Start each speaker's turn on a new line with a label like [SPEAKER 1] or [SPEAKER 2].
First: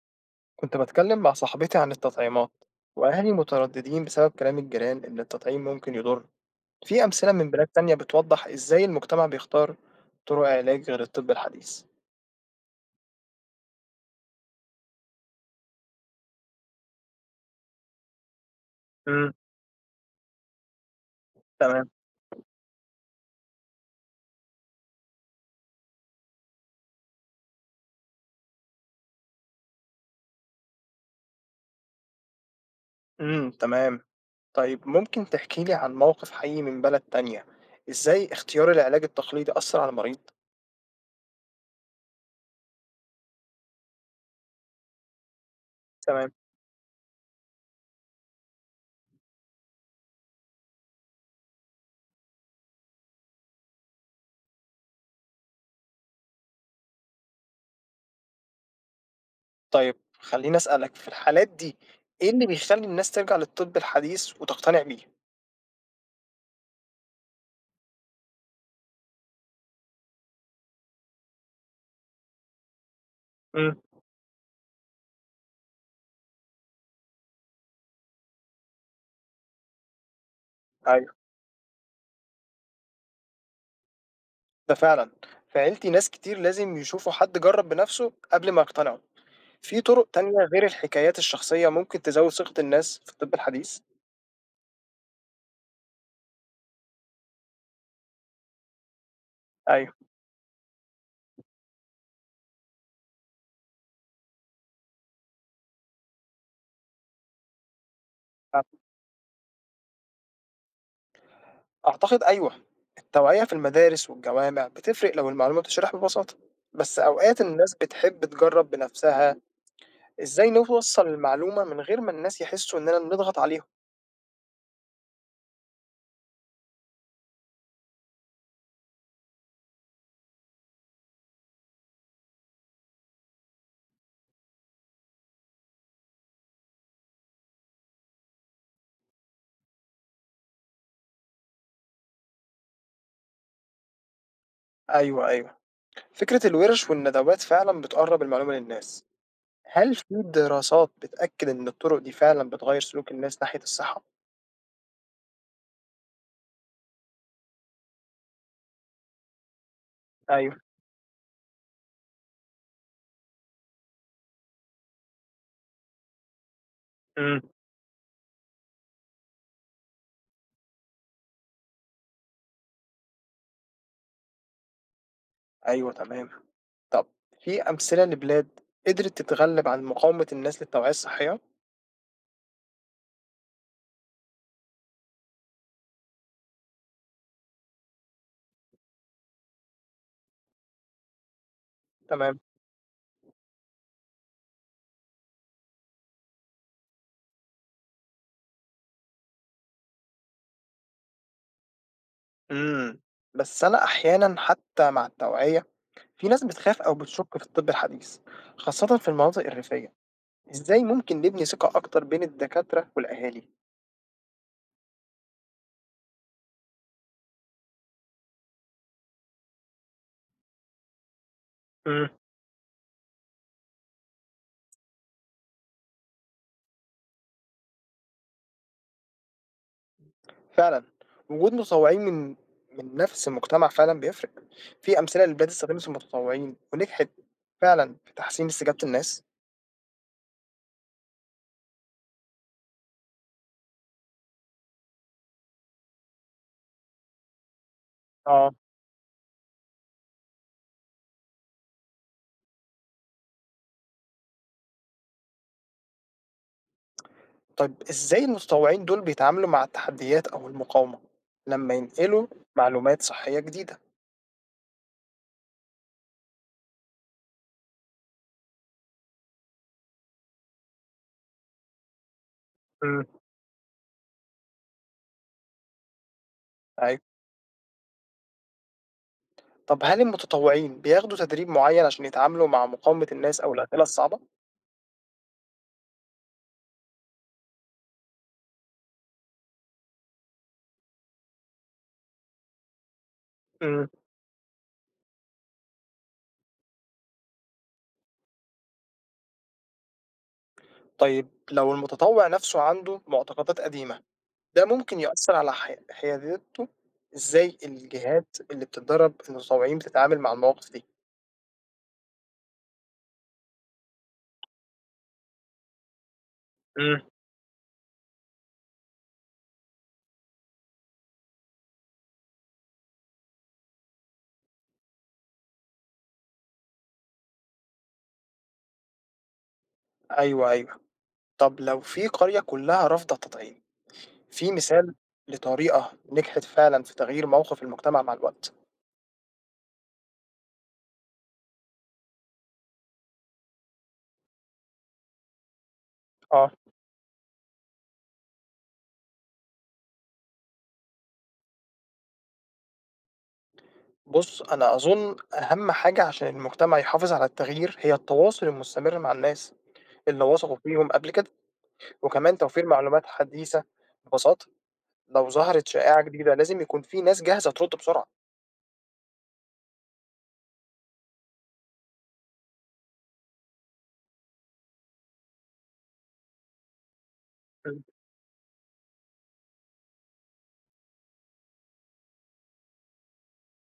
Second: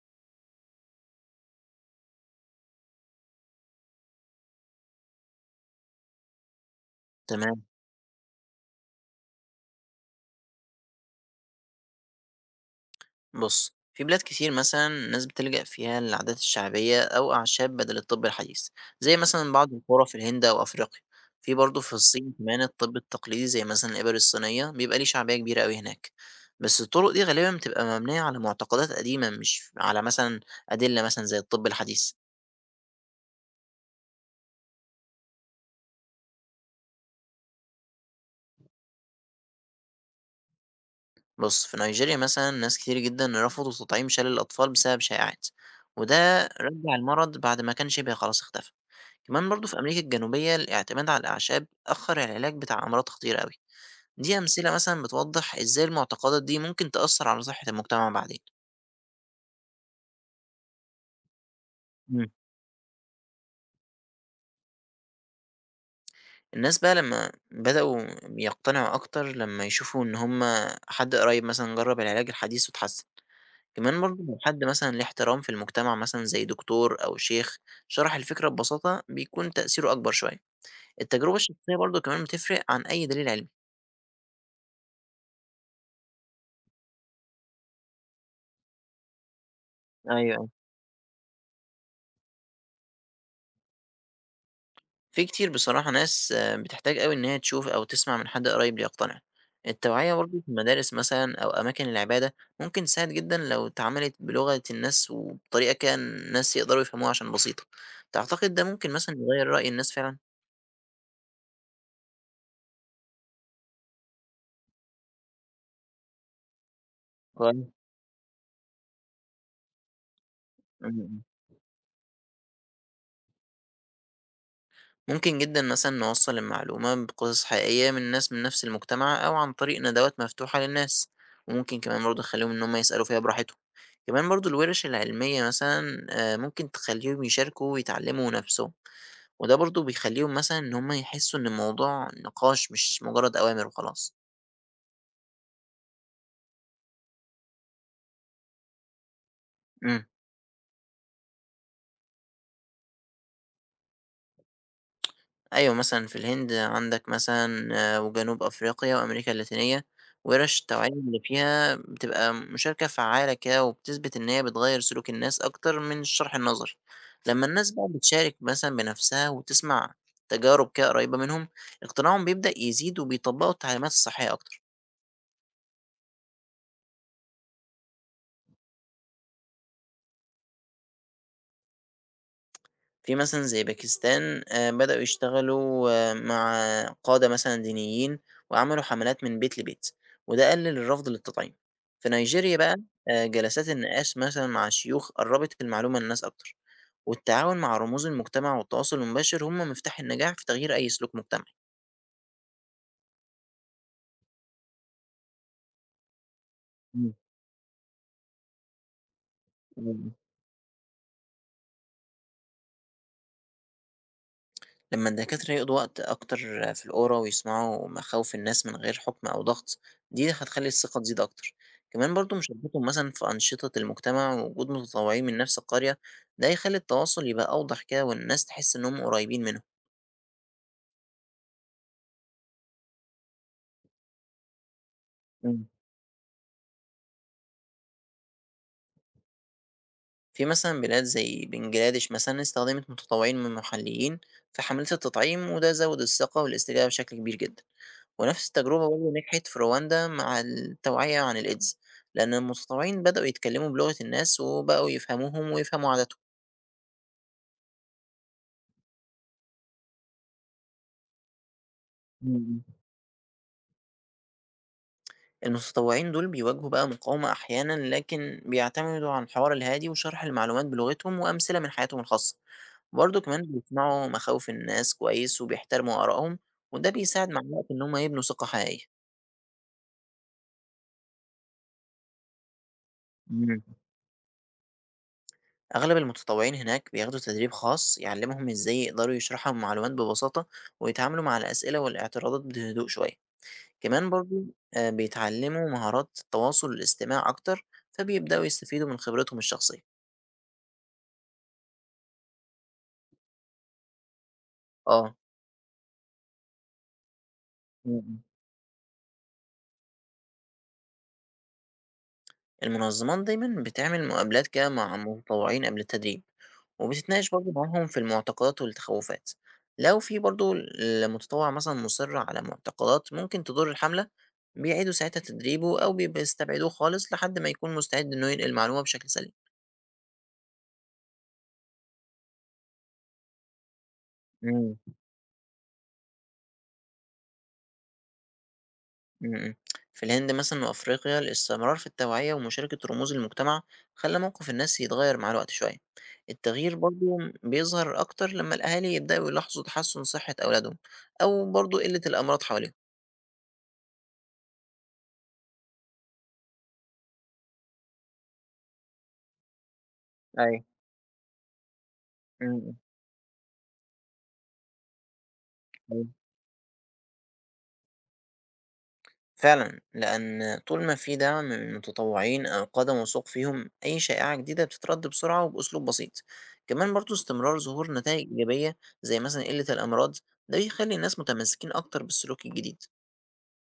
[SPEAKER 1] كنت بتكلم مع صاحبتي عن التطعيمات وأهلي مترددين بسبب كلام الجيران إن التطعيم ممكن يضر. في أمثلة من
[SPEAKER 2] تمام.
[SPEAKER 1] بلاد تانية بتوضح إزاي المجتمع بيختار طرق علاج غير الطب الحديث؟
[SPEAKER 2] بص في بلاد كتير مثلا الناس بتلجأ فيها للعادات الشعبية أو أعشاب بدل الطب الحديث زي
[SPEAKER 1] امم
[SPEAKER 2] مثلا بعض القرى في الهند أو أفريقيا. في برضه
[SPEAKER 1] تمام.
[SPEAKER 2] في الصين كمان الطب التقليدي زي مثلا الإبر الصينية بيبقى ليه شعبية كبيرة أوي هناك. بس الطرق دي غالبا بتبقى مبنية على معتقدات قديمة مش على مثلا أدلة مثلا زي الطب الحديث.
[SPEAKER 1] تمام. طيب ممكن تحكي لي عن موقف حقيقي من بلد تانية، إزاي اختيار العلاج التقليدي أثر على المريض؟
[SPEAKER 2] بص في نيجيريا مثلا ناس كتير جدا رفضوا تطعيم شلل الأطفال بسبب شائعات،
[SPEAKER 1] تمام.
[SPEAKER 2] وده رجع المرض بعد ما كان شبه خلاص اختفى. كمان برضه في أمريكا الجنوبية الاعتماد على الأعشاب أخر العلاج بتاع أمراض خطيرة أوي. دي أمثلة مثلا بتوضح إزاي المعتقدات دي ممكن تأثر على صحة المجتمع بعدين.
[SPEAKER 1] طيب خليني أسألك في الحالات دي، إيه
[SPEAKER 2] مم.
[SPEAKER 1] اللي بيخلي الناس ترجع للطب الحديث وتقتنع بيه؟
[SPEAKER 2] الناس بقى لما بدأوا يقتنعوا أكتر لما يشوفوا إن هما حد قريب مثلا جرب العلاج الحديث واتحسن.
[SPEAKER 1] امم.
[SPEAKER 2] كمان برضه لو حد مثلا ليه احترام في المجتمع مثلا زي دكتور أو شيخ شرح الفكرة ببساطة بيكون تأثيره أكبر شوية. التجربة الشخصية برضه كمان بتفرق عن أي دليل علمي.
[SPEAKER 1] ده فعلًا. في عيلتي ناس كتير لازم يشوفوا حد جرّب بنَفْسه قبل ما يقتنعوا. في طُرق تانية
[SPEAKER 2] أيوه،
[SPEAKER 1] غير الحكايات الشخصية ممكن تزوّد ثقة الناس في الطب الحديث؟
[SPEAKER 2] في كتير بصراحة ناس بتحتاج أوي إن هي تشوف أو تسمع من حد قريب ليقتنع.
[SPEAKER 1] أيوه.
[SPEAKER 2] التوعية برضه في المدارس مثلًا أو أماكن العبادة ممكن تساعد جدًا لو اتعملت بلغة الناس وبطريقة كده الناس يقدروا يفهموها عشان بسيطة. تعتقد
[SPEAKER 1] أ
[SPEAKER 2] ده ممكن مثلًا يغيّر رأي الناس فعلًا؟
[SPEAKER 1] أعتقد أيوه. التوعية في المدارس والجوامع بتفرق لو المعلومة بتشرح ببساطة، بس أوقات
[SPEAKER 2] طيب.
[SPEAKER 1] الناس بتحب تجرّب بنَفْسها. إزاي
[SPEAKER 2] إمم،
[SPEAKER 1] نوصّل
[SPEAKER 2] إمم.
[SPEAKER 1] المعلومة من غير ما الناس يحسّوا إننا بنضغط عليهم؟
[SPEAKER 2] ممكن جدًا مثلًا نوصّل المعلومة بقصص حقيقية من ناس من نفس المجتمع أو عن طريق ندوات مفتوحة للناس، وممكن كمان برضه نخلّيهم إن هم يسألوا فيها براحتهم. كمان برضه الورش العلمية مثلًا ممكن تخلّيهم يشاركوا ويتعلّموا نَفْسهم، وده برضه بيخلّيهم مثلًا إن هم يحسّوا إن الموضوع نقاش مش مُجرّد أوامر وخلاص.
[SPEAKER 1] أيوه، أيوه. فكرة الوِرِش والندوات فعلًا بتقرّب المعلومة للناس. هل
[SPEAKER 2] إمم.
[SPEAKER 1] في دراسات بتأكد إن الطُرق دي فعلًا بتغيّر سلوك الناس ناحية الصحة؟
[SPEAKER 2] أيوه مثلًا في الهند عندك مثلًا وجنوب أفريقيا وأمريكا اللاتينية،
[SPEAKER 1] أيوه،
[SPEAKER 2] ورش التوعية اللي فيها بتبقى مشاركة فعّالة كده وبتثبت إن هي بتغيّر سلوك الناس أكتر من الشرح النظري.
[SPEAKER 1] إمم.
[SPEAKER 2] لمّا الناس بقى بتشارك مثلًا بنَفْسها وتسمع تجارب كده قريّبة منهم، اقتناعهم بيبدأ يزيد وبيطبّقوا التعليمات الصحية أكتر.
[SPEAKER 1] أيوه تمام. طب في أمثلة لبلاد قدرت تتغلب عن مقاومة الناس للتوعية الصحية؟
[SPEAKER 2] في مثلًا زي باكستان بدأوا يشتغلوا مع قادة مثلًا دينيين، وعملوا حملات من بيت لبيت، وده قلل الرفض للتطعيم. في
[SPEAKER 1] تمام،
[SPEAKER 2] نيجيريا بقى جلسات النقاش مثلًا مع شيوخ قربت المعلومة للناس أكتر، والتعاون مع رموز المجتمع والتواصل المباشر هم مفتاح النجاح في تغيير أي سلوك مجتمعي.
[SPEAKER 1] إمم. بس أنا أحيانًا حتى مع التوعية، في ناس بتخاف أو
[SPEAKER 2] إمم،
[SPEAKER 1] بتشُك في الطب الحديث، خاصةً في المناطق الريفية.
[SPEAKER 2] إمم.
[SPEAKER 1] إزاي ممكن نبني ثقة أكتر بين الدكاترة والأهالي؟
[SPEAKER 2] لما الدكاترة يقضوا وقت أكتر في القرى ويسمعوا مخاوف الناس من غير حكم أو ضغط دي هتخلي الثقة تزيد أكتر،
[SPEAKER 1] إمم.
[SPEAKER 2] كمان برضو مشاركتهم مثلا في أنشطة المجتمع ووجود متطوعين من نفس القرية ده هيخلي التواصل يبقى أوضح كده والناس تحس إنهم قريبين منهم.
[SPEAKER 1] فعلًا، وجود متطوعين من نفس المجتمع فعلًا بيفرق. في أمثلة لبلاد
[SPEAKER 2] مم.
[SPEAKER 1] استخدمت المتطوعين ونجحت فعلًا في تحسين استجابة الناس؟
[SPEAKER 2] في مثلا بلاد زي بنجلاديش مثلا استخدمت متطوعين من محليين في حملات التطعيم وده زود الثقة والاستجابة بشكل كبير جدا. ونفس
[SPEAKER 1] آه.
[SPEAKER 2] التجربة برضه نجحت في رواندا مع التوعية عن الإيدز، لأن المتطوعين بدأوا يتكلموا بلغة الناس وبقوا يفهموهم ويفهموا عاداتهم.
[SPEAKER 1] طيب إزاي المتطوعين دول بيتعاملوا مع التحديات أو المقاومة لما ينقلوا
[SPEAKER 2] إمم، إمم.
[SPEAKER 1] معلومات صحية جديدة؟
[SPEAKER 2] المتطوعين دول بيواجهوا بقى مقاومة أحيانًا، لكن بيعتمدوا على الحوار الهادي وشرح المعلومات بلغتهم وأمثلة من حياتهم الخاصة.
[SPEAKER 1] مم.
[SPEAKER 2] برضه كمان بيسمعوا مخاوف الناس كويس وبيحترموا آرائهم، وده
[SPEAKER 1] أيوه،
[SPEAKER 2] بيساعد مع الوقت إن هم يبنوا ثقة حقيقية.
[SPEAKER 1] طب هل المتطوعين بياخدوا تدريب معين عشان يتعاملوا مع مقاومة الناس أو
[SPEAKER 2] إمم.
[SPEAKER 1] الأسئلة الصعبة؟
[SPEAKER 2] أغلب المتطوعين هناك بياخدوا تدريب خاص يعلمهم إزاي يقدروا يشرحوا المعلومات ببساطة ويتعاملوا مع الأسئلة والاعتراضات بهدوء شوية.
[SPEAKER 1] مم.
[SPEAKER 2] كمان برضو بيتعلموا مهارات التواصل والاستماع أكتر فبيبدأوا يستفيدوا من خبرتهم الشخصية.
[SPEAKER 1] طيب لو المتطوع نفسه عنده معتقدات قديمة، ده ممكن
[SPEAKER 2] اه.
[SPEAKER 1] يؤثر على حياديته. إزاي الجهات اللي بتتدرب المتطوعين بتتعامل مع المواقف دي؟
[SPEAKER 2] المنظمات دايما بتعمل مقابلات كده مع متطوعين قبل التدريب
[SPEAKER 1] مم.
[SPEAKER 2] وبتتناقش برضه معاهم في المعتقدات والتخوفات. لو في برضه المتطوع مثلا مصر على معتقدات ممكن تضر الحملة بيعيدوا ساعتها تدريبه أو بيستبعدوه خالص لحد ما يكون مستعد إنه ينقل المعلومة بشكل سليم.
[SPEAKER 1] أيوه أيوه، طب لو في قرية كلها رافضة التطعيم، في
[SPEAKER 2] مم.
[SPEAKER 1] مثال لطريقة نجحت فعلًا في تغيير موقف المجتمع مع الوقت؟
[SPEAKER 2] إمم، إمم. في الهند مثلًا وأفريقيا الاستمرار في التوعية ومشاركة رموز المجتمع خلّى موقف الناس يتغير مع الوقت شوية.
[SPEAKER 1] آه.
[SPEAKER 2] التغيير برضه بيظهر أكتر لمّا الأهالي يبدأوا يلاحظوا تحسُّن صحة أولادهم أو برضه قِلّة الأمراض حواليهم.
[SPEAKER 1] بُص، أنا أظن أهم حاجة عشان المجتمع يحافظ على التغيير هي التواصل المستمر مع الناس اللي وثقوا
[SPEAKER 2] أيوه.
[SPEAKER 1] فيهم قبل كده، وكمان
[SPEAKER 2] إمم،
[SPEAKER 1] توفير
[SPEAKER 2] إمم.
[SPEAKER 1] معلومات حديثة ببساطة. لو ظهرت شائعة
[SPEAKER 2] أيوه.
[SPEAKER 1] جديدة لازم يكون في ناس جاهزة ترد بسرعة.
[SPEAKER 2] فعلًا، لأن طول ما في دعم من المتطوعين أو قادة موثوق فيهم، أي شائعة جديدة بتترد بسرعة وبأسلوب بسيط. كمان برضه استمرار ظهور نتايج إيجابية زي مثلًا قِلّة الأمراض، ده بيخلّي الناس متمسكين أكتر بالسلوك الجديد.